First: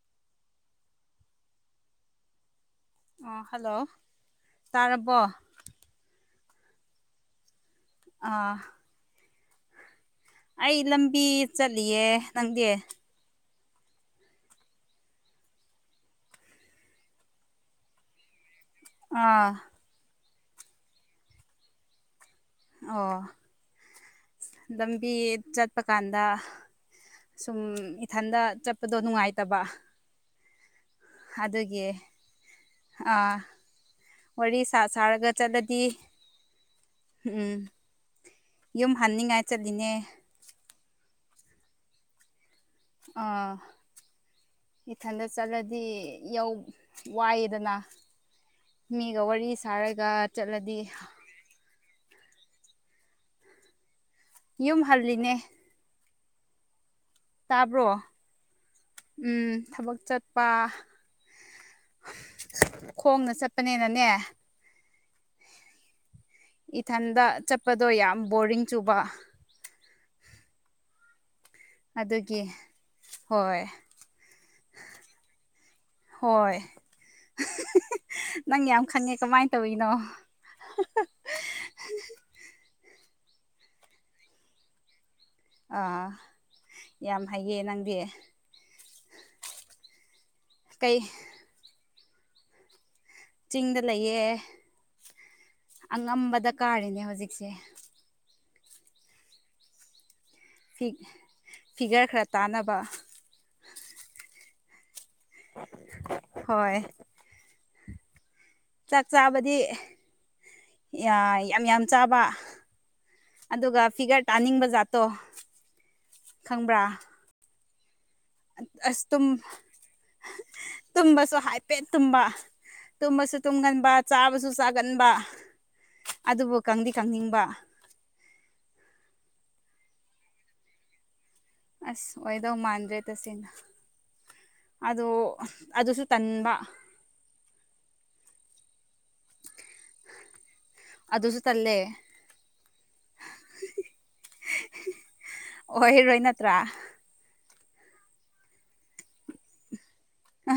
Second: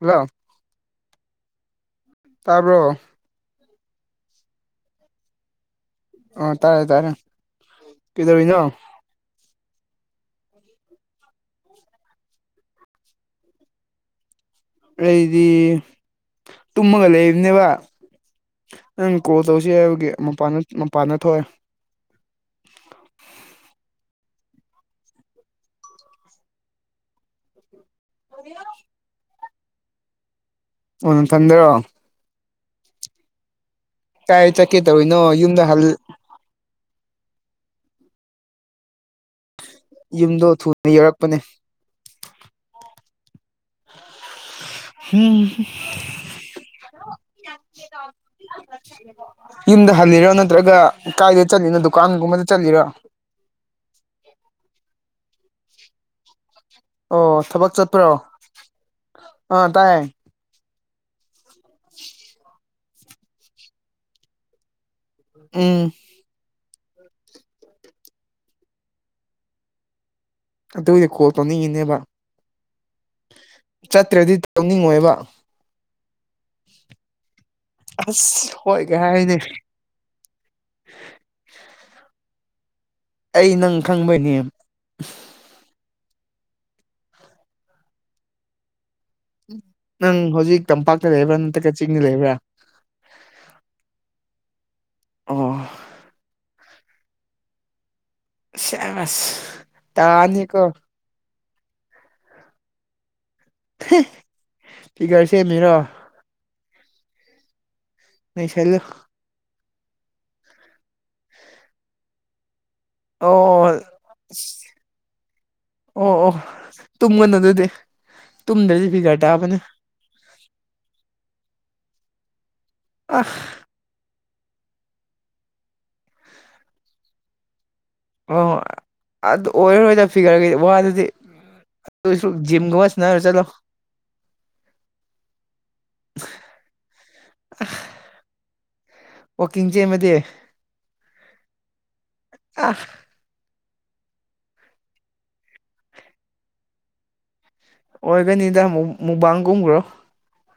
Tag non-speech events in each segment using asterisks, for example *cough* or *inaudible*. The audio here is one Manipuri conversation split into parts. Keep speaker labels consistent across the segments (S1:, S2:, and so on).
S1: ꯍꯜꯂꯣ ꯇꯥꯕ꯭ꯔꯣ
S2: ꯑꯣ ꯍꯜꯂꯣ ꯇꯥꯔꯕꯣ
S1: ꯑꯣ ꯇꯥꯔꯦ ꯇꯥꯔꯦ
S2: ꯑꯥ
S1: ꯀꯩꯗꯧꯔꯤꯅꯣ
S2: ꯑꯩ ꯂꯝꯕꯤ ꯆꯠꯂꯤꯌꯦ ꯅꯪꯗꯤ
S1: ꯑꯩꯗꯤ ꯇꯨꯝꯃꯒ ꯂꯩꯕꯅꯦꯕ ꯅꯪ ꯀꯣꯜ
S2: ꯑꯥ
S1: ꯇꯧꯁꯤ ꯍꯥꯏꯕꯒꯤ ꯃꯄꯥꯟꯗ ꯃꯄꯥꯟꯗ ꯊꯣꯛꯑꯦ
S2: ꯑꯣ ꯂꯝꯕꯤ ꯆꯠꯄ ꯀꯥꯟꯗ ꯁꯨꯝ ꯏꯊꯟꯗ ꯆꯠꯄꯗꯣ ꯅꯨꯡꯉꯥꯏꯇꯕ
S1: ꯑꯣ ꯅꯊꯟꯗꯔꯣ
S2: ꯑꯗꯨꯒꯤ ꯑꯥ
S1: ꯀꯥꯏ
S2: ꯋꯥꯔꯤ ꯁꯥ
S1: ꯆꯠꯀꯦ
S2: ꯁꯥꯔꯒ
S1: ꯇꯧꯔꯤꯅꯣ ꯌꯨꯝꯗ
S2: ꯆꯠꯂꯗꯤ
S1: ꯍꯜ
S2: ꯎꯝ ꯌꯨꯝ ꯍꯟꯅꯤꯡꯉꯥꯏ ꯆꯠꯂꯤꯅꯦ
S1: ꯌꯨꯝꯗꯣ ꯊꯨꯅ ꯌꯧꯔꯛꯄꯅꯦ
S2: ꯑꯥ ꯏꯊꯟꯗ ꯆꯠꯂꯗꯤ ꯌꯧ ꯋꯥꯏꯌꯦꯗꯅ ꯃꯤꯒ ꯋꯥꯔꯤ
S1: ꯌꯨꯝꯗ
S2: ꯁꯥꯔꯒ
S1: ꯍꯜꯂꯤꯔꯣ ꯅꯠꯇ꯭ꯔꯒ
S2: ꯆꯠꯂꯗꯤ
S1: ꯀꯥꯏꯗ ꯆꯠꯂꯤꯅꯣ ꯗꯨꯀꯥꯟꯒꯨꯝꯕꯗ ꯆꯠꯂꯤꯔꯣ
S2: ꯌꯨꯝ ꯍꯜꯂꯤꯅꯦ
S1: ꯑꯣ ꯊꯕꯛ
S2: ꯇꯥꯕ꯭ꯔꯣ
S1: ꯆꯠꯄ꯭ꯔꯣ
S2: ꯎꯝ
S1: ꯑꯥ
S2: ꯊꯕꯛ
S1: ꯇꯥꯏ
S2: ꯆꯠ ꯄꯥ ꯈꯣꯡꯅ ꯆꯠꯄꯅꯤꯅꯅꯦ
S1: ꯎꯝ
S2: ꯏꯊꯟꯗ ꯆꯠꯄꯗꯣ ꯌꯥꯝ ꯕꯣꯔꯤꯡ ꯆꯨꯕ
S1: ꯑꯗꯨꯒꯤ ꯀꯣꯜ ꯇꯧꯅꯤꯡꯉꯤꯅꯦꯕ
S2: ꯀꯦ
S1: ꯆꯠꯇ꯭ꯔꯗꯤ ꯇꯧꯅꯤꯡꯉꯣꯏꯕ
S2: ꯍꯣꯏ
S1: ꯑꯁ
S2: ꯅꯪ ꯌꯥꯝ
S1: ꯍꯣꯏꯒ
S2: ꯈꯪꯉꯦ
S1: ꯍꯥꯏꯅꯦ
S2: ꯀꯃꯥꯏꯟ ꯇꯧꯔꯤꯅꯣ *inaudible*
S1: ꯑꯩ ꯅꯪ ꯈꯪꯕꯩꯅꯦ
S2: ꯑꯥ ꯌꯥꯝ ꯍꯩꯌꯦ ꯅꯪꯗꯤ
S1: ꯅꯪ ꯍꯧꯖꯤꯛ
S2: ꯀꯩ
S1: ꯇꯝꯄꯥꯛꯇ ꯂꯩꯕ꯭ꯔꯥ ꯅꯠꯇ꯭ꯔꯒ ꯆꯤꯡꯗ ꯂꯩꯕ꯭ꯔꯥ
S2: ꯆꯤꯡꯗ ꯂꯩꯌꯦ
S1: ꯑꯣ
S2: ꯑꯉꯝꯕꯗ ꯀꯥꯔꯤꯅꯦ ꯍꯧꯖꯤꯛꯁꯦ
S1: ꯁꯦꯁ ꯇꯥꯅꯤ ꯀꯣ
S2: ꯐꯤ ꯐꯤꯒꯔ ꯈꯔ ꯇꯥꯅꯕ
S1: ꯐꯤꯒꯔ ꯁꯦꯝꯃꯤꯔꯣ
S2: ꯍꯣꯏ
S1: ꯅꯩꯁꯜꯂꯨ
S2: ꯆꯥꯛ ꯆꯥꯕꯗꯤ ꯌꯥ ꯌꯥꯝ ꯌꯥꯝ ꯆꯥꯕ
S1: ꯑꯣ
S2: ꯑꯗꯨꯒ ꯐꯤꯒꯔ ꯇꯥꯅꯤꯡꯕ ꯖꯥꯠꯇꯣ ꯈꯪꯕ꯭ꯔꯥ
S1: *unintelligible* ꯗꯨꯗꯤ
S2: ꯑꯁ ꯇꯨꯝ ꯇꯨꯝꯕꯁꯨ ꯍꯥꯏꯐꯦꯠ ꯇꯨꯝꯕ
S1: ꯑ
S2: ꯇꯨꯝꯕꯁꯨ ꯇꯨꯝꯒꯟꯕ ꯆꯥꯕꯁꯨ ꯆꯥꯒꯟꯕ ꯑꯗꯨꯕꯨ ꯀꯪꯗꯤ ꯀꯪꯅꯤꯡꯕ
S1: ꯑꯣ ꯑꯗꯨ ꯑꯣꯏꯔꯔꯣꯏꯗ ꯐꯤꯈꯔꯒꯗꯤ ꯋꯥꯗꯨꯗꯤ
S2: ꯑꯁ
S1: ꯑꯗꯨꯁꯨ
S2: ꯑꯣꯏꯗꯧ
S1: ꯖꯤꯝꯒꯨꯝꯕ
S2: ꯃꯥꯟꯗ꯭ꯔꯦ
S1: ꯁꯥꯟꯅꯔ ꯆꯠꯂꯣ
S2: ꯇꯁꯦꯡꯅ ꯑꯗꯣ ꯑꯗꯨꯁꯨ ꯇꯟꯕ
S1: ꯋꯥꯀꯤꯡ ꯆꯦꯟꯕꯗꯤ
S2: ꯑꯗꯨꯖꯨ ꯇꯜꯂꯦ
S1: ꯑ
S2: ꯑꯣꯏꯔꯣꯏ ꯅꯠꯇ꯭ꯔꯥ
S1: ꯑꯣꯏꯒꯅꯤꯗ ꯃꯨꯕꯥꯡꯒꯨꯝꯈ꯭ꯔꯣ
S2: ꯑ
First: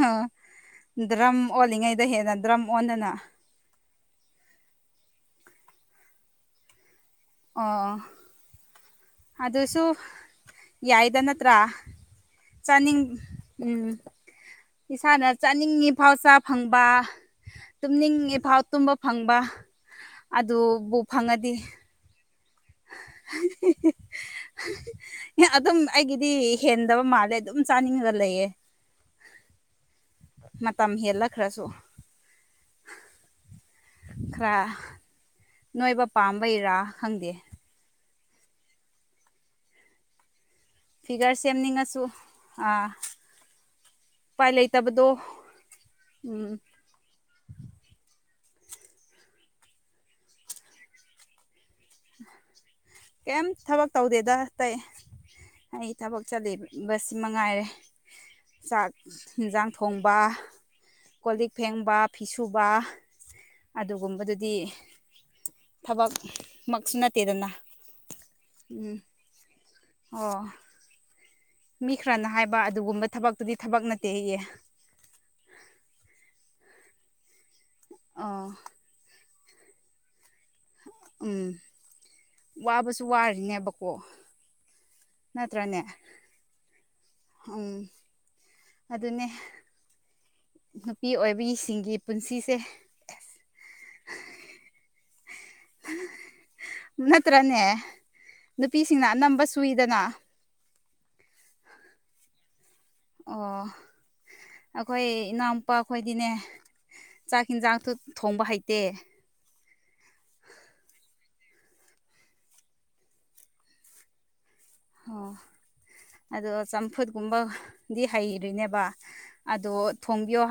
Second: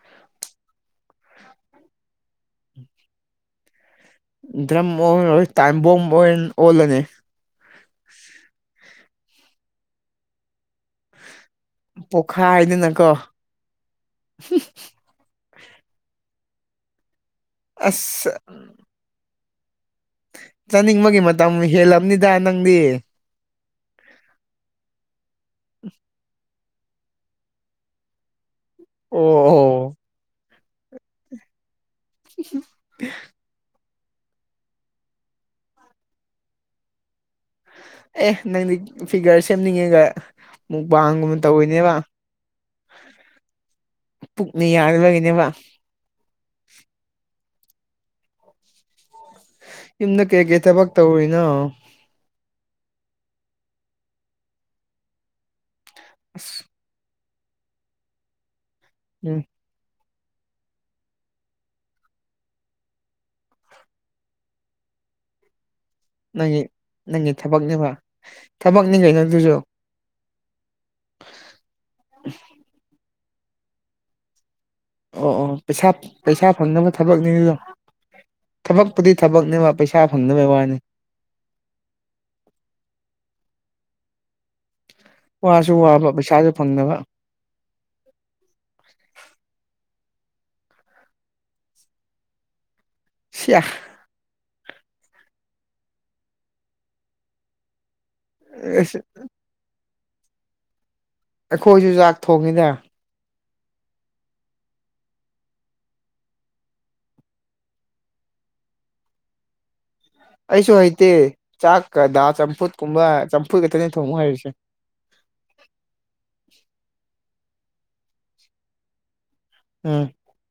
S2: ꯗ꯭ꯔꯝ ꯑꯣꯜꯂꯤꯉꯩꯗ ꯍꯦꯟꯅ ꯗ꯭ꯔꯝ ꯑꯣꯟꯗꯅ
S1: ꯗ꯭ꯔꯝ ꯇꯥꯏꯕꯣꯝ ꯑꯣꯏꯅ ꯑꯣꯜꯂꯅꯤ꯫
S2: ꯑꯣ ꯑꯗꯨꯁꯨ ꯌꯥꯏꯗ ꯅꯠꯇ꯭ꯔꯥ ꯆꯅꯤꯡ
S1: ꯄꯣꯛꯈꯥꯏꯗꯅꯀꯣ
S2: ꯎꯝ ꯏꯁꯥꯅ ꯆꯥꯅꯤꯡꯉꯤꯐꯥꯎ ꯆꯥ ꯐꯪꯕ
S1: ꯑꯁ
S2: ꯇꯨꯝꯅꯤꯡꯉꯤꯐꯥꯎ ꯇꯨꯝꯕ ꯐꯪꯕ ꯑꯗꯨꯕꯨ
S1: ꯆꯥꯅꯤꯡꯕꯒꯤ ꯃꯇꯝ
S2: ꯐꯪꯉꯗꯤ
S1: ꯍꯦꯜꯂꯕꯅꯤꯗ ꯅꯪꯗꯤ꯫
S2: *unintelligible* ꯑꯗꯨꯝ ꯑꯩꯒꯤꯗꯤ ꯍꯦꯟꯗꯕ ꯃꯥꯜꯂꯦ ꯑꯗꯨꯝ ꯆꯥꯅꯤꯡꯉꯒ ꯂꯩꯌꯦ꯫
S1: ꯑꯣ ꯑꯣ
S2: ꯃꯇꯝ ꯍꯦꯜꯂꯛꯈ꯭ꯔꯁꯨ
S1: *inaudible*
S2: ꯈꯔꯥ ꯅꯣꯏꯕ ꯄꯥꯝꯕꯩꯔꯥ ꯈꯪꯗꯦ꯫
S1: ꯑꯦ ꯅꯪꯗꯤ ꯐꯤꯒꯔ ꯁꯦꯝꯅꯤꯡꯉꯦꯒ꯫
S2: ꯐꯤꯒꯔ
S1: ꯃꯨꯛꯕꯥꯡꯒꯨꯝꯕ ꯇꯧꯋꯤꯅꯦꯕ
S2: ꯁꯦꯝꯅꯤꯡꯉꯁꯨ ꯑꯥ ꯎꯄꯥꯏ
S1: ꯄꯨꯛꯅ
S2: ꯂꯩꯇꯕꯗꯣ
S1: ꯌꯥꯗꯕꯒꯤꯅꯦꯕ
S2: ꯎꯝ
S1: ꯌꯨꯝꯗ ꯀꯩꯀꯩ ꯊꯕꯛ ꯇꯧꯔꯤꯅꯣ
S2: ꯀꯩꯝ ꯊꯕꯛ ꯇꯧꯗꯦꯗ ꯇꯩ꯫ ꯑꯩ ꯊꯕꯛ
S1: ꯑꯁ
S2: ꯆꯠꯂꯤꯕ ꯕꯁꯁꯤ ꯃꯉꯥꯏꯔꯦ ꯆꯥꯛ
S1: ꯎꯝ
S2: ꯌꯦꯟꯁꯥꯡ ꯊꯣꯡꯕ ꯀꯣꯜ ꯂꯤꯛ ꯐꯦꯡꯕ ꯐꯤꯁꯨꯕ ꯑꯗꯨꯒꯨꯝꯕꯗꯨꯗꯤ ꯊꯕꯛ
S1: ꯅꯪꯒꯤ ꯅꯪꯒꯤ ꯊꯕꯛꯅꯦꯕ
S2: ꯎꯝ
S1: ꯊꯕꯛꯅꯤꯈꯩ ꯅꯪꯗꯨꯁꯨ
S2: ꯑꯣ
S1: *inaudible*
S2: ꯃꯤ ꯈꯔꯅ ꯍꯥꯏꯕ ꯑꯗꯨꯒꯨꯝꯕ ꯊꯕꯛꯇꯨꯗꯤ ꯊꯕꯛ ꯅꯠꯇꯦ ꯍꯌꯦ꯫
S1: ꯑꯣ ꯑꯣ ꯄꯩꯁꯥ ꯄꯩꯁꯥ ꯐꯪꯅꯕ ꯊꯕꯛꯅꯤ ꯑꯗꯨꯗꯣ
S2: ꯑ
S1: ꯊꯕꯛꯄꯨꯗꯤ ꯊꯕꯛꯅꯦꯕ ꯄꯩꯁꯥ ꯐꯪꯅꯕꯩ ꯋꯥꯅꯤ꯫
S2: ꯎꯝ ꯋꯥꯕꯁꯨ ꯋꯥꯔꯤꯅꯦꯕꯀꯣ
S1: ꯋꯥꯁꯨ
S2: ꯅꯠꯇ꯭ꯔꯅꯦ
S1: ꯋꯥꯕ ꯄꯩꯁꯥꯁꯨ ꯐꯪꯗꯕ
S2: ꯎꯝ ꯑꯗꯨꯅꯦ꯫ ꯅꯨꯄꯤ ꯑꯣꯏꯕꯤꯁꯤꯡꯒꯤ ꯄꯨꯟꯁꯤꯁꯦ꯫
S1: ꯁꯤ꯭ꯌꯥꯍ
S2: ꯅꯠꯇꯔꯅꯦ꯫
S1: ꯑꯁ
S2: ꯅꯨꯄꯤꯁꯤꯡꯅ ꯑꯅꯝꯕ ꯁꯨꯏꯗꯅ
S1: ꯑꯩꯈꯣꯏꯁꯨ ꯆꯥꯛ ꯊꯣꯡꯉꯤꯗ
S2: ꯑꯣ ꯑꯩꯈꯣꯏ ꯏꯅꯥꯎꯄꯥ ꯈꯈꯣꯏꯗꯤꯅꯦ ꯆꯥꯛ ꯌꯦꯤꯟꯖꯥꯛꯇ ꯊꯣꯡꯕ ꯍꯩꯇꯦ꯫
S1: ꯑꯩꯁꯨ ꯍꯩꯇꯦ ꯆꯥꯛꯀ ꯆꯝꯐꯨꯠ ꯀꯨꯝꯕ ꯆꯝꯐꯨꯠ ꯈꯛꯇꯅꯤ ꯊꯣꯡꯉꯨ ꯍꯥꯏꯩꯔꯤꯁꯦ꯫
S2: ꯑꯣ ꯑꯗꯣ ꯆꯝꯐꯨꯠꯀꯨꯝꯕꯗꯤ ꯍꯩꯔꯏꯅꯦꯕ꯫ ꯑꯗꯣ
S1: ꯎꯝ
S2: ꯊꯣꯡꯕꯤꯌꯣ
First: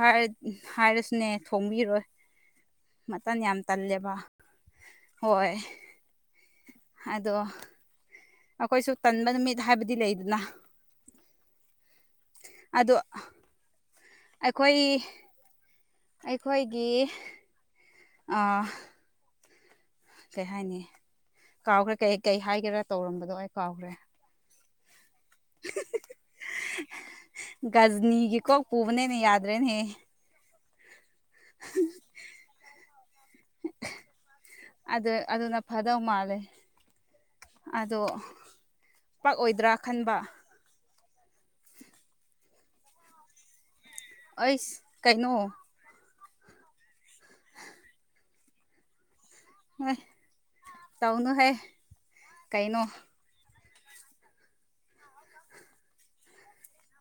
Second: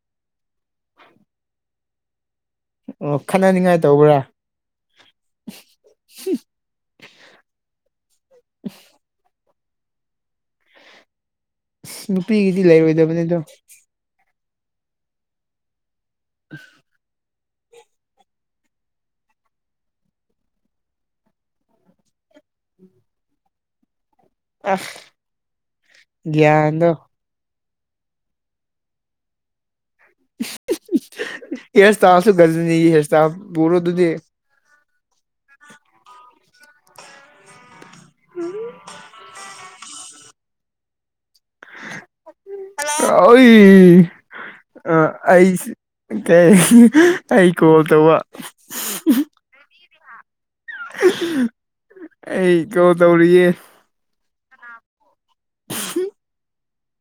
S2: ꯍꯥꯏꯔꯁꯨꯅꯦ ꯊꯣꯡꯕꯤꯔꯣꯏ
S1: ꯑꯣ
S2: ꯃꯇꯝ ꯌꯥꯝ
S1: ꯈꯠꯅꯅꯤꯡꯉꯥꯏ
S2: ꯇꯜꯂꯦꯕ
S1: ꯇꯧꯕ꯭ꯔꯥ
S2: ꯍꯣꯏ ꯑꯗꯣ ꯑꯩꯈꯣꯏꯁꯨ ꯇꯟꯕ ꯅꯨꯃꯤꯠ ꯍꯥꯏꯕꯗꯤ ꯂꯩꯗꯅ
S1: ꯑ ꯅꯨꯄꯤꯒꯤꯗꯤ ꯂꯩꯔꯣꯏꯗꯕꯅꯤ ꯑꯗꯣ
S2: ꯑꯩꯈꯣꯏ ꯑꯩꯈꯣꯏꯒꯤ꯫ ꯀꯩ ꯍꯥꯏꯅꯤ ꯀꯥꯎꯈ꯭ꯔꯦ ꯀꯩ ꯀꯩ ꯍꯥꯏꯒꯦꯔꯥ ꯇꯧꯔꯝꯕꯗꯣ ꯑꯩ ꯀꯥꯎꯈ꯭ꯔꯦ꯫
S1: ꯑ ꯭ꯌꯥꯟꯗꯣ
S2: ꯒꯖꯅꯤꯒꯤ ꯀꯣ ꯄ ꯄꯨꯕꯅꯤꯅꯦ ꯌꯥꯗ꯭ꯔꯦꯅꯦ
S1: *unintelligible* ꯄꯨꯔꯣ ꯑꯇꯨꯗꯤ
S2: ꯑꯗꯨꯗ ꯑꯗꯨꯅ ꯐꯗꯧ ꯃꯥꯜꯂꯦ ꯑꯗꯣ
S1: ꯎꯝ
S2: ꯄꯥꯛꯑꯣꯏꯗ꯭ꯔꯥ ꯈꯟꯕ
S1: ꯑꯩ
S2: ꯑꯩꯁ ꯀꯩꯅꯣ
S1: ꯑꯁꯤ ꯀꯩ ꯑꯩ ꯀꯣꯜ ꯇꯧꯕ
S2: ꯍꯣꯏ ꯇꯧꯅꯨꯍꯦ
S1: ꯑꯩ
S2: ꯀꯩꯅꯣ
S1: ꯀꯣ ꯇꯧꯔꯤꯌꯦ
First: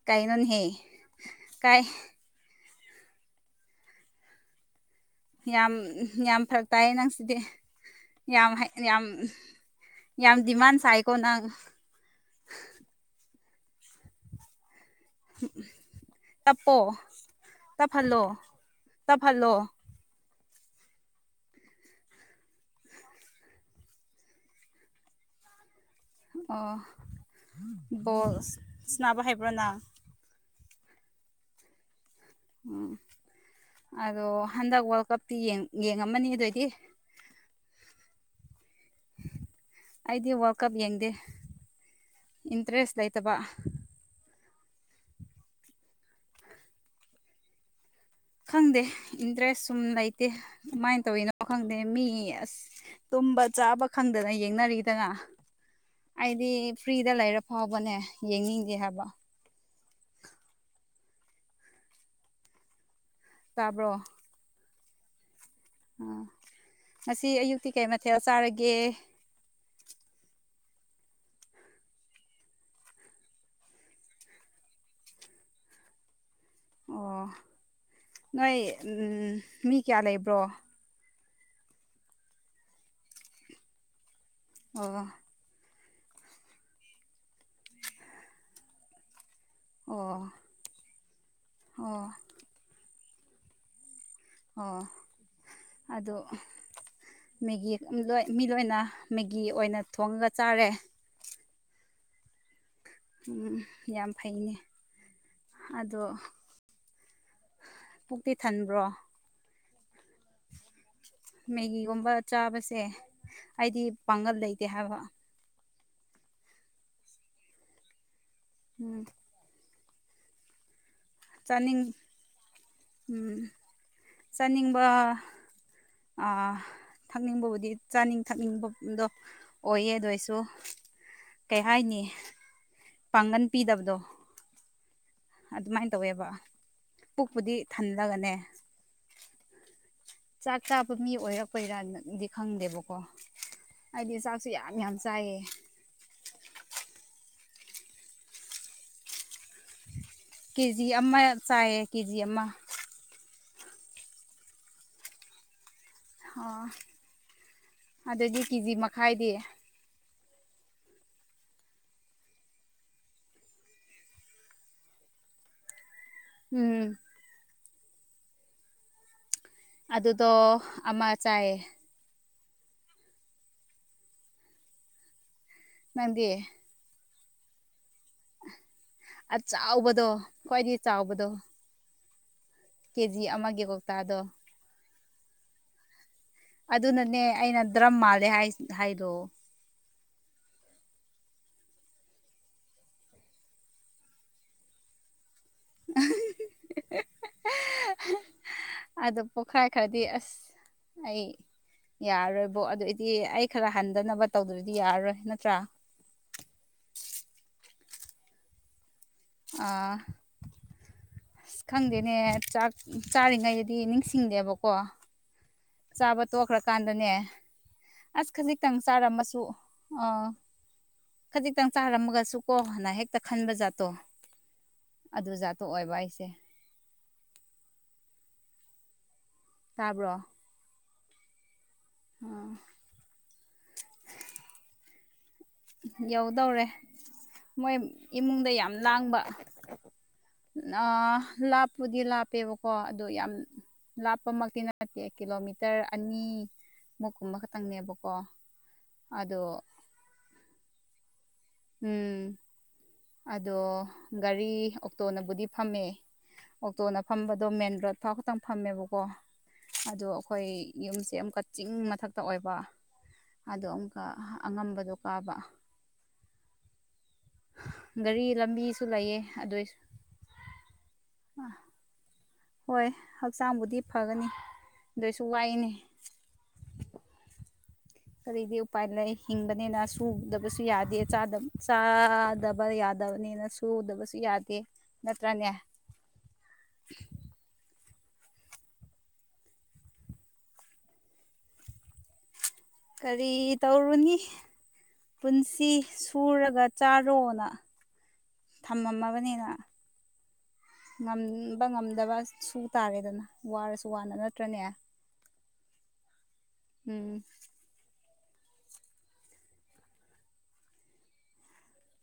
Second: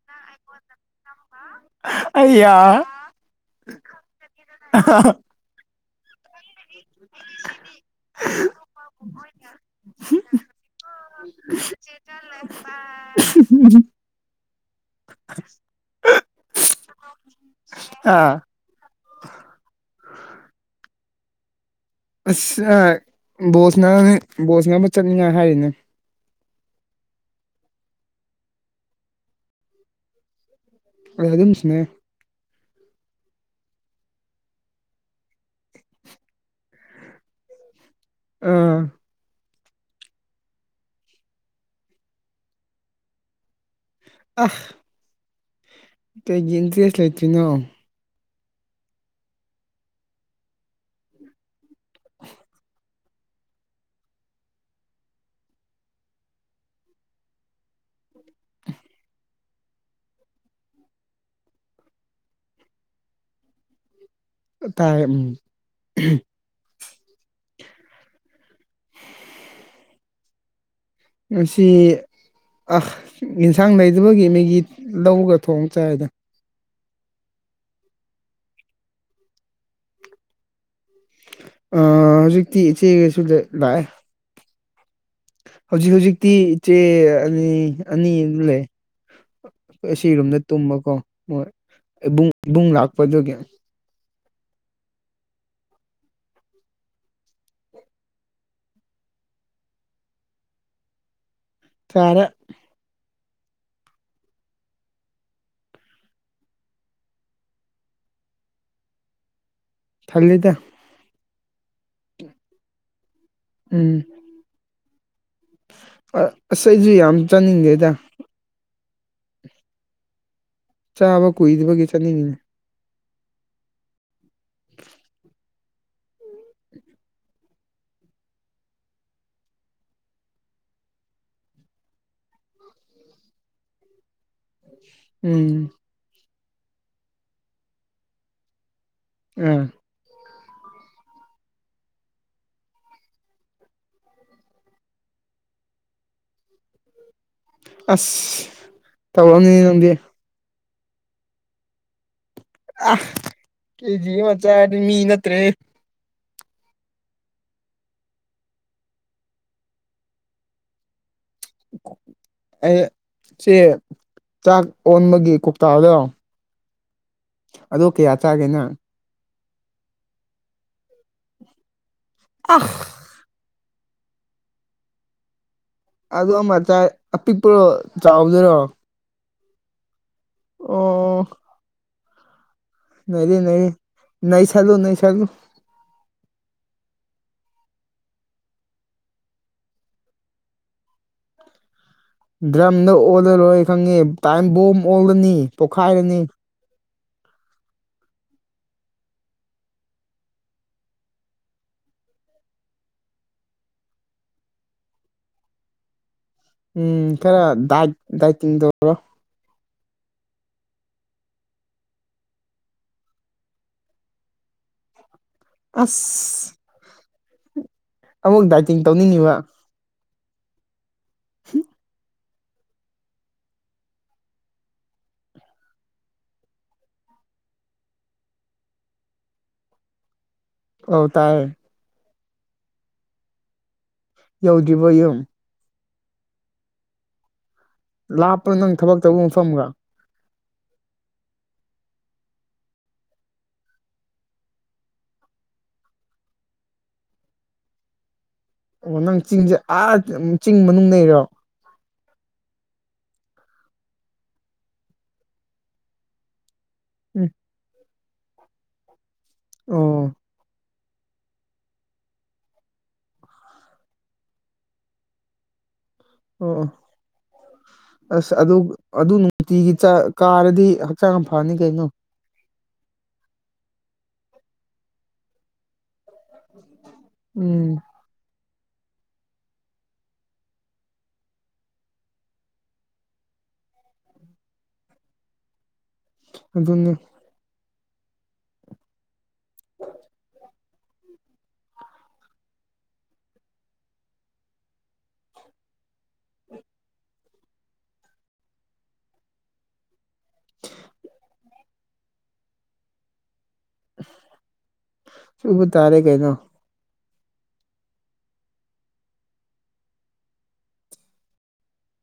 S2: ꯀꯩꯅꫭꯅꯍꯦ ꯀꯥꯏ
S1: ꯑꯌꯥ
S2: ꯌꯥꯝ ꯌꯥꯝ ꯐꯔꯛ ꯇꯥꯏꯌꯦ ꯅꯪꯁꯤꯗꯤ ꯌꯥꯝ ꯌꯥꯝ ꯌꯥꯝ ꯗꯤꯃꯥꯟ ꯁꯥꯏꯀꯣꯅꯪ
S1: *unintelligible*
S2: ꯇꯞꯄꯣ ꯇꯞꯍꯜꯂꯣ
S1: ꯑꯥ
S2: ꯇꯞꯍꯜꯂꯣ
S1: ꯑꯁ ꯕꯣꯁꯅꯔꯅꯤ ꯕꯣꯁꯅ ꯅꯕ ꯆꯠꯅꯤꯡꯉꯥꯏ ꯍꯥꯏꯔꯤꯅꯦ
S2: ꯑꯣ ꯕꯣꯜ ꯁꯅꯥꯕ ꯍꯥꯏꯕ꯭ꯔꯣꯅ
S1: ꯑ ꯑꯗꯨ ꯁꯥꯇꯩꯅꯦ
S2: ꯎꯝ ꯑꯗꯣ ꯍꯟꯗꯛ ꯋꯥꯔꯜ ꯀꯞꯇꯤ ꯌꯦꯡꯉꯝꯃꯅꯤ ꯑꯗꯨꯑꯣꯏꯗꯤ
S1: ꯑꯥ
S2: ꯑꯩꯗꯤ ꯋꯥꯔꯜ ꯀꯞ ꯌꯦꯡꯗꯦ ꯏꯟꯇꯔꯦꯁ ꯂꯩꯇꯕ
S1: ꯑꯥ ꯀꯩꯒꯤ ꯏꯟꯇꯔꯦꯁ ꯂꯩꯇ꯭ꯔꯤꯅꯣ
S2: ꯈꯪꯗꯦ ꯏꯟꯇꯔꯦꯁ ꯁꯨꯝ ꯂꯩꯇꯦ ꯀꯃꯥꯏꯅ ꯇꯧꯋꯤꯅꯣ ꯈꯪꯗꯦ ꯃꯤ ꯑꯁ ꯇꯨꯝꯕ ꯆꯥꯕ ꯈꯪꯗꯅ ꯌꯦꯡꯅꯔꯤꯗꯅ ꯑꯩꯗꯤ ꯐ꯭ꯔꯤꯗ ꯂꯩꯔ ꯐꯥꯎꯕꯅꯦ ꯌꯦꯡꯅꯤꯡꯗꯦ ꯍꯥꯏꯕ ꯇꯥꯕ꯭ꯔꯣ
S1: ꯇꯥꯏ ꯎꯝ
S2: ꯑꯥ ꯉꯁꯤ ꯑꯌꯨꯛꯇꯤ ꯀꯩ ꯃꯊꯦꯜ ꯆꯥꯔꯒꯦ
S1: ꯉꯁꯤ ꯑ ꯌꯦꯟꯁꯥꯡ ꯂꯩꯖꯕꯒꯤ ꯃꯦꯒꯤ ꯂꯧꯔꯒ ꯊꯣꯡ ꯆꯥꯏꯗꯅ
S2: ꯑꯣ ꯅꯣꯏ ꯃꯤ ꯀꯌꯥ ꯂꯩꯕ꯭ꯔꯣ
S1: ꯍꯧꯖꯤꯛꯇꯤ ꯏꯆꯦꯒꯁꯨ ꯂꯥꯛꯑꯦ
S2: ꯑꯣ
S1: ꯍꯧꯖꯤꯛ ꯍꯧꯖꯤꯛꯇꯤ ꯏꯆꯦ ꯑꯅꯤ ꯑꯅꯤ ꯂꯩ ꯑꯩ
S2: ꯑꯣ
S1: ꯑꯁꯤꯔꯣꯝꯗ ꯇꯨꯝꯕꯀꯣ ꯃꯣꯏ
S2: ꯑꯣ
S1: ꯏꯕꯨꯡ ꯏꯕꯨꯡ ꯂꯥꯛꯄꯗꯨꯒꯤ
S2: ꯑꯣ ꯑꯗꯣ ꯃꯦꯒꯤ ꯂꯣꯏ ꯃꯤ ꯂꯣꯏꯅ ꯃꯦꯒꯤ ꯑꯣꯏꯅ ꯊꯣꯡꯉꯒ ꯆꯥꯔꯦ
S1: ꯆꯥꯔꯦ
S2: ꯎꯝ ꯌꯥꯝ ꯐꯩꯅꯦ ꯑꯗꯣ ꯄꯨꯛꯇꯤ ꯊꯟꯕ꯭ꯔꯣ
S1: ꯊꯥꯜꯂꯤꯗ
S2: ꯃꯦꯒꯤꯒꯨꯝꯕ ꯆꯥꯕꯁꯦ ꯑꯩꯗꯤ
S1: ꯎꯝ
S2: ꯄꯥꯡꯒꯜ ꯂꯩꯇꯦ ꯍꯥꯏꯕ
S1: ꯑꯁ ꯑꯩꯁꯨ ꯌꯥꯝ ꯆꯥꯅꯤꯡꯗꯦꯗ
S2: ꯎꯝ
S1: ꯆꯥꯕ
S2: ꯆꯥꯅꯤꯡ
S1: ꯀꯨꯏꯗꯕꯒꯤ ꯆꯠꯅꯤꯡꯉꯤꯅꯦ
S2: ꯎꯝ ꯆꯥꯅꯤꯡꯕ ꯊꯛꯅꯤꯡꯕꯕꯨꯗꯤ ꯆꯥꯅꯤꯡ ꯊꯛꯅꯤꯡꯕꯗꯣ ꯑꯣꯏꯌꯦ ꯑꯗꯨ ꯑꯣꯏꯁꯨ ꯀꯩ ꯍꯥꯏꯅꯤ ꯄꯥꯡꯒꯟ ꯄꯤꯗꯕꯗꯣ
S1: ꯎꯝ
S2: ꯑꯗꯨꯃꯥꯏꯅ ꯇꯧꯋꯦꯕ ꯄꯨꯛꯄꯨꯗꯤ ꯊꯜꯂꯒꯅꯦ
S1: ꯎ
S2: ꯆꯥꯛ ꯆꯥꯕ ꯃꯤ ꯑꯣꯏꯔꯛꯄꯩꯔꯥ ꯅꯪꯗꯤ ꯈꯪꯗꯦꯕꯀꯣ ꯑꯗꯤ ꯆꯥꯛꯁꯨ ꯌꯥꯝ ꯌꯥꯝ ꯆꯥꯌꯦ
S1: ꯑꯁ ꯇꯧꯔꯛꯅꯤꯅꯦ ꯅꯪꯗꯤ
S2: ꯀꯦꯖꯤ ꯑꯃ ꯆꯥꯏꯌꯦ ꯀꯦꯖꯤ ꯑꯃ
S1: ꯀꯦꯖꯤ ꯑꯃꯥ ꯆꯥꯔꯗꯤ ꯃꯤ ꯅꯠꯇ꯭ꯔꯦ
S2: ꯑꯣ ꯑꯗꯨꯗꯤ ꯀꯦꯖꯤ ꯃꯈꯥꯏꯗꯤ
S1: ꯑꯩ ꯁꯦ ꯆꯥꯛ ꯑꯣꯟꯕꯒꯤ ꯀꯧꯇꯥꯗꯣ
S2: ꯎꯝ
S1: ꯑꯗꯣ ꯀꯌꯥ ꯆꯥꯒꯦꯅ
S2: ꯑꯗꯨꯗꯣ ꯑꯃ ꯆꯥꯏꯌꯦ
S1: ꯑ ꯑ
S2: ꯅꯪꯗꯤ
S1: ꯑꯃꯆꯥ ꯑꯄꯤꯛꯄꯣ ꯆꯥꯎꯗꯔꯣ
S2: ꯑ ꯆꯥꯎꯕꯗꯣ ꯈ꯭ꯋꯥꯏꯗꯒꯤ ꯆꯥꯎꯕꯗꯣ
S1: ꯑꯣ
S2: ꯀꯦ ꯖꯤ
S1: ꯅꯩꯔꯦ
S2: ꯑꯃꯒꯤ
S1: ꯅꯩꯔꯦ
S2: ꯀꯧꯇꯥꯗꯣ
S1: ꯅꯩꯁꯜꯂꯨ ꯅꯩꯁꯜꯂꯨ
S2: ꯑꯗꯨꯅꯅꯦ ꯑꯩꯅ ꯗ꯭ꯔꯝ ꯃꯥꯜꯂꯦ ꯍꯥꯏꯔꯛꯑꯣ
S1: ꯗ꯭ꯔꯝꯗ ꯑꯣꯜꯂꯔꯣꯏ ꯈꯪꯉꯦ ꯇꯥꯏꯝ ꯕꯣꯝ ꯑꯣꯜꯂꯅꯤ ꯄꯣꯛꯈꯥꯏꯔꯅꯤ
S2: ꯑꯗꯣ ꯄꯣꯛꯈꯥꯏ ꯈꯔꯗꯤ ꯑꯁ ꯑꯩ ꯌꯥꯔꯔꯣꯏꯕꯣꯛ ꯑꯗꯨꯏꯗꯤ ꯑꯩ ꯈꯔ ꯍꯟꯗꯅꯕ ꯇꯧꯗꯗꯤ ꯌꯥꯔꯔꯣꯏ ꯅꯠꯇ꯭ꯔꯥ
S1: ꯎꯝ ꯈꯔ ꯗꯥ ꯗꯥꯏꯤꯡꯗꯧꯔꯣ
S2: ꯑ ꯑꯁ ꯈꯪꯗꯦꯅꯦ ꯆꯥꯛ ꯆꯥꯔꯤꯉꯩꯗꯗꯤ ꯅꯤꯡꯁꯤꯡꯗꯦꯕꯀꯣ ꯆꯥꯕ
S1: ꯑꯁ
S2: ꯇꯣꯛꯈ꯭ꯔꯀꯥꯟꯗꯅꯦ ꯑꯁ
S1: ꯑꯃꯨꯛ
S2: ꯈꯖꯤꯛꯇꯪ
S1: ꯗꯥꯏꯇꯤꯡ ꯇꯧꯅꯤꯡꯉꯤꯕ
S2: ꯆꯥꯔꯝꯃꯁꯨ ꯑꯣ ꯈꯖꯤꯛꯇꯪ ꯆꯥꯔꯝꯃꯒꯁꯨ ꯀꯣ ꯍꯅ ꯍꯦꯛꯇ ꯈꯟꯕ ꯖꯥꯠꯇꯣ ꯑꯗꯨꯖꯥꯠꯇꯣ ꯑꯣꯏꯕ ꯑꯩꯁꯦ ꯇꯥꯕ꯭ꯔꯣ
S1: ꯍ ꯇꯥꯏ
S2: ꯑ
S1: ꯌꯧꯗ꯭ꯔꯤꯕ ꯌꯨꯝ
S2: ꯌꯧꯗꯧꯔꯦ ꯃꯣꯏ ꯏꯃꯨꯡꯗ
S1: ꯂꯥꯞꯄ꯭ꯔꯣ
S2: ꯌꯥꯝ
S1: ꯅꯪ ꯊꯕꯛ
S2: ꯂꯥꯡꯕ
S1: ꯇꯧꯕ ꯃꯐꯝꯒ
S2: ꯂꯥꯞꯄꯨꯗꯤ ꯂꯥꯞꯄꯦꯕꯀꯣ ꯑꯗꯣ ꯌꯥꯝ ꯂꯥꯞꯄꯃꯛꯇꯤ ꯅꯠꯇꯦ ꯀꯤꯂꯣꯃꯤꯇꯔ ꯑꯅꯤ ꯃꯨꯀꯨꯝꯕ ꯈꯇꯪꯅꯦꯕꯀꯣ
S1: ꯑꯣ ꯅꯪ ꯆꯤꯡꯁꯦ ꯑꯥ ꯆꯤꯡ ꯃꯅꯨꯡ ꯂꯩꯔꯣ
S2: ꯎꯝ ꯑꯗꯣ ꯒꯥꯔꯤ ꯑꯣꯛꯇꯣꯅꯕꯨꯗꯤ ꯐꯝꯃꯦ ꯑꯣꯛꯇꯣꯅ
S1: ꯎꯝ
S2: ꯐꯝꯕꯗꯣ ꯃꯦꯟ ꯔꯣꯗ ꯑꯐꯥꯎ ꯈꯛꯇꯪ ꯐꯝꯃꯦꯕꯀꯣ ꯑꯗꯣ
S1: ꯑꯣ
S2: ꯑꯩꯈꯣꯏ ꯌꯨꯝꯁꯦ ꯑꯃꯨꯛꯀ ꯆꯤꯡ ꯃꯊꯛꯇ ꯑꯣꯏꯕ ꯑꯗꯣ ꯑꯃꯨꯛꯀ ꯑꯉꯝꯕꯗꯣ ꯀꯥꯕ
S1: ꯑꯣ
S2: ꯒꯥꯔꯤ
S1: ꯑꯁ ꯑꯗꯨ
S2: ꯂꯝꯕꯤꯁꯨ
S1: ꯑꯗꯨ
S2: ꯂꯩꯌꯦ ꯑꯗꯨꯏ
S1: ꯅꯨꯡꯇꯤꯒꯤ ꯆꯥꯛ ꯀꯥꯔꯗꯤ ꯍꯛꯆꯥꯡ ꯌꯥꯝ ꯐꯅꯤ ꯀꯩꯅꯣ
S2: ꯍꯣꯏ ꯍꯛꯆꯥꯡꯕꯨꯗꯤ ꯐꯒꯅꯤ ꯑꯗꯨꯏꯁꯨ ꯋꯥꯏꯅꯦ
S1: ꯎꯝ
S2: ꯀꯔꯤꯗꯤ ꯎꯄꯥꯏ ꯂꯩ ꯍꯤꯡꯕꯅꯤꯅ ꯁꯨꯗꯕꯁꯨ ꯌꯥꯗꯦ ꯆꯥꯗꯕ ꯕꯅꯤꯅ ꯁꯨꯗꯕꯁꯨ ꯌꯥꯗꯦ ꯅꯠꯇ꯭ꯔꯅꯦ
S1: ꯑꯗꯨ ꯑꯗꯨꯅꯤ
S2: ꯀꯔꯤ ꯇꯧꯔꯨꯅꯤ ꯄꯨꯟꯁꯤ ꯁꯨꯔꯒ ꯆꯥꯔꯣꯅ ꯊꯝꯃꯝꯃꯕꯅꯤꯅ ꯉꯝꯕ ꯉꯝꯗꯕ ꯁꯨ ꯇꯥꯔꯦꯗꯅ ꯋꯥꯔꯁꯨ ꯋꯥꯅ ꯅꯠꯇ꯭ꯔꯅꯦ
S1: ꯁꯨꯕꯥ ꯇꯥꯔꯦ ꯀꯩꯅꯣ
S2: ꯎꯝ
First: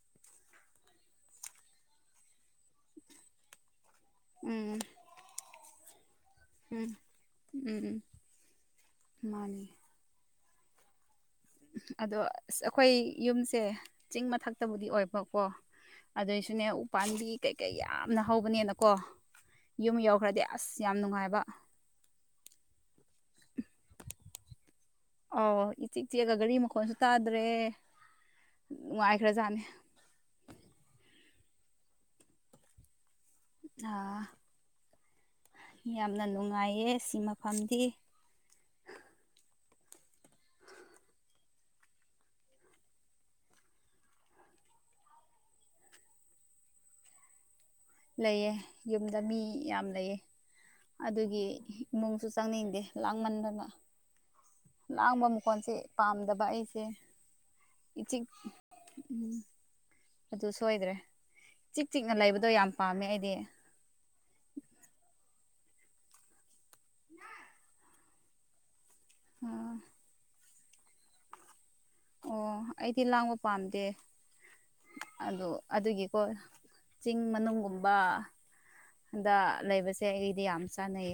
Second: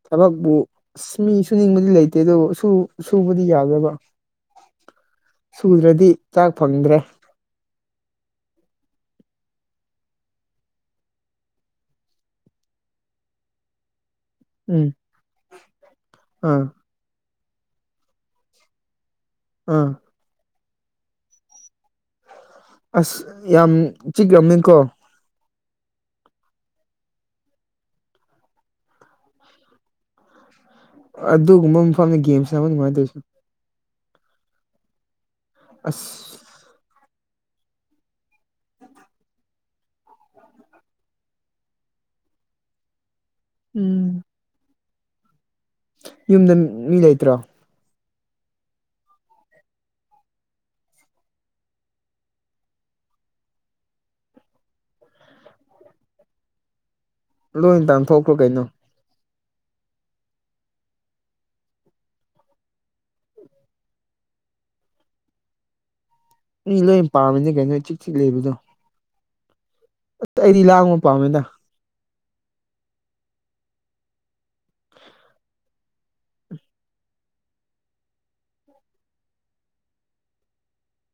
S1: ꯊꯕꯛꯄꯨ ꯑꯁ ꯃꯤ ꯁꯨꯅꯤꯡꯕꯗꯤ ꯂꯩꯇꯦ ꯑꯗꯨꯕꯨ ꯁꯨ ꯁꯨꯕꯗꯤ ꯌꯥꯕꯔ꯭ꯕ
S2: ꯎꯝ
S1: ꯁꯨꯗ꯭ꯔꯗꯤ ꯆꯥꯛ
S2: ꯎꯝ
S1: ꯐꯪꯗ꯭ꯔꯦ
S2: ꯎꯝ ꯃꯥꯅꯤ ꯑꯗꯣ ꯑꯁ ꯑꯩꯈꯣꯏ ꯌꯨꯝꯁꯦ ꯆꯤꯡ ꯃꯊꯛ
S1: ꯎꯝ
S2: ꯇꯕꯨꯗꯤ ꯑꯣꯏꯕꯀꯣ
S1: ꯑꯥ
S2: ꯑꯗꯨꯏꯁꯨꯅꯦ ꯎ ꯄꯥꯝꯕꯤ ꯀꯩꯀꯩ ꯌꯥꯝꯅ ꯍꯧꯕꯅꯦꯅꯀꯣ
S1: ꯑꯥ
S2: ꯌꯨꯝ ꯌꯧꯈ꯭ꯔꯗꯤ ꯑꯁ ꯌꯥꯝ ꯅꯨꯡꯉꯥꯏꯕ
S1: ꯑꯁ ꯌꯥꯝ ꯆꯤꯛꯔꯝꯅꯤꯀꯣ
S2: ꯑꯧ ꯏꯆꯤꯛ ꯆꯤꯛꯑꯒ ꯒꯥꯔꯤ ꯃꯈꯣꯟꯁꯨ ꯇꯥꯗ꯭ꯔꯦ ꯅꯨꯡꯉꯥꯏꯈ꯭ꯔꯖꯥꯠꯅꯦ
S1: ꯑꯗꯨꯒꯨꯝꯕ ꯃꯐꯝꯗ ꯒꯦꯝ ꯁꯥꯟꯅꯕꯥ ꯅꯨꯡꯉꯥꯏꯗꯨꯏꯁꯦ
S2: ꯑꯥ ꯌꯥꯝꯅ
S1: ꯑꯁ
S2: ꯅꯨꯡꯉꯥꯏꯌꯦ ꯁꯤ ꯃꯐꯝꯗꯤ ꯍꯥ
S1: ꯎꯝ ꯌꯨꯝꯗ ꯃꯤ ꯂꯩꯇ꯭ꯔꯣ
S2: ꯂꯩꯌꯦ ꯌꯨꯝꯗ ꯃꯤ ꯌꯥꯝ ꯂꯩꯌꯦ ꯑꯗꯨꯒꯤ ꯏꯃꯨꯡꯁꯨ ꯆꯪꯅꯤꯡꯗꯦ ꯂꯥꯡꯃꯟꯗꯅ ꯂꯥꯡꯕ ꯃꯈꯣꯟꯁꯦ ꯄꯥꯝꯗꯕ ꯑꯩꯁꯦ
S1: ꯂꯣꯏ ꯇꯥꯟꯊꯣꯛꯈ꯭ꯔꯣ ꯀꯩꯅꯣ
S2: ꯎꯝ ꯑꯗꯨ ꯁꯣꯏꯗ꯭ꯔꯦ ꯆꯤꯛ ꯆꯤꯛꯅ ꯂꯩꯕꯗꯣ ꯌꯥꯝ ꯄꯥꯝꯃꯦ ꯑꯩꯗꯤ
S1: ꯃꯤ ꯂꯣꯏ ꯄꯥꯝꯃꯤꯅꯦ ꯀꯩꯅꯣ ꯏꯆꯤꯛ ꯆꯤꯛ ꯂꯩꯕꯗꯣ
S2: ꯑꯥ
S1: ꯑꯠ ꯑꯩꯗꯤ ꯂꯥꯡꯕ ꯄꯥꯝꯃꯤꯗ
S2: ꯑꯣ ꯑꯩꯗꯤ ꯂꯥꯡꯕ ꯄꯥꯝꯗꯦ ꯑꯗꯨ ꯑꯗꯨꯒꯤꯀꯣ ꯆꯤꯡ ꯃꯅꯨꯡꯒꯨꯝꯕ ꯍꯟꯗ ꯂꯩꯕꯁꯦ ꯑꯩꯗꯤ ꯌꯥꯝ ꯆꯥꯟꯅꯩꯌꯦ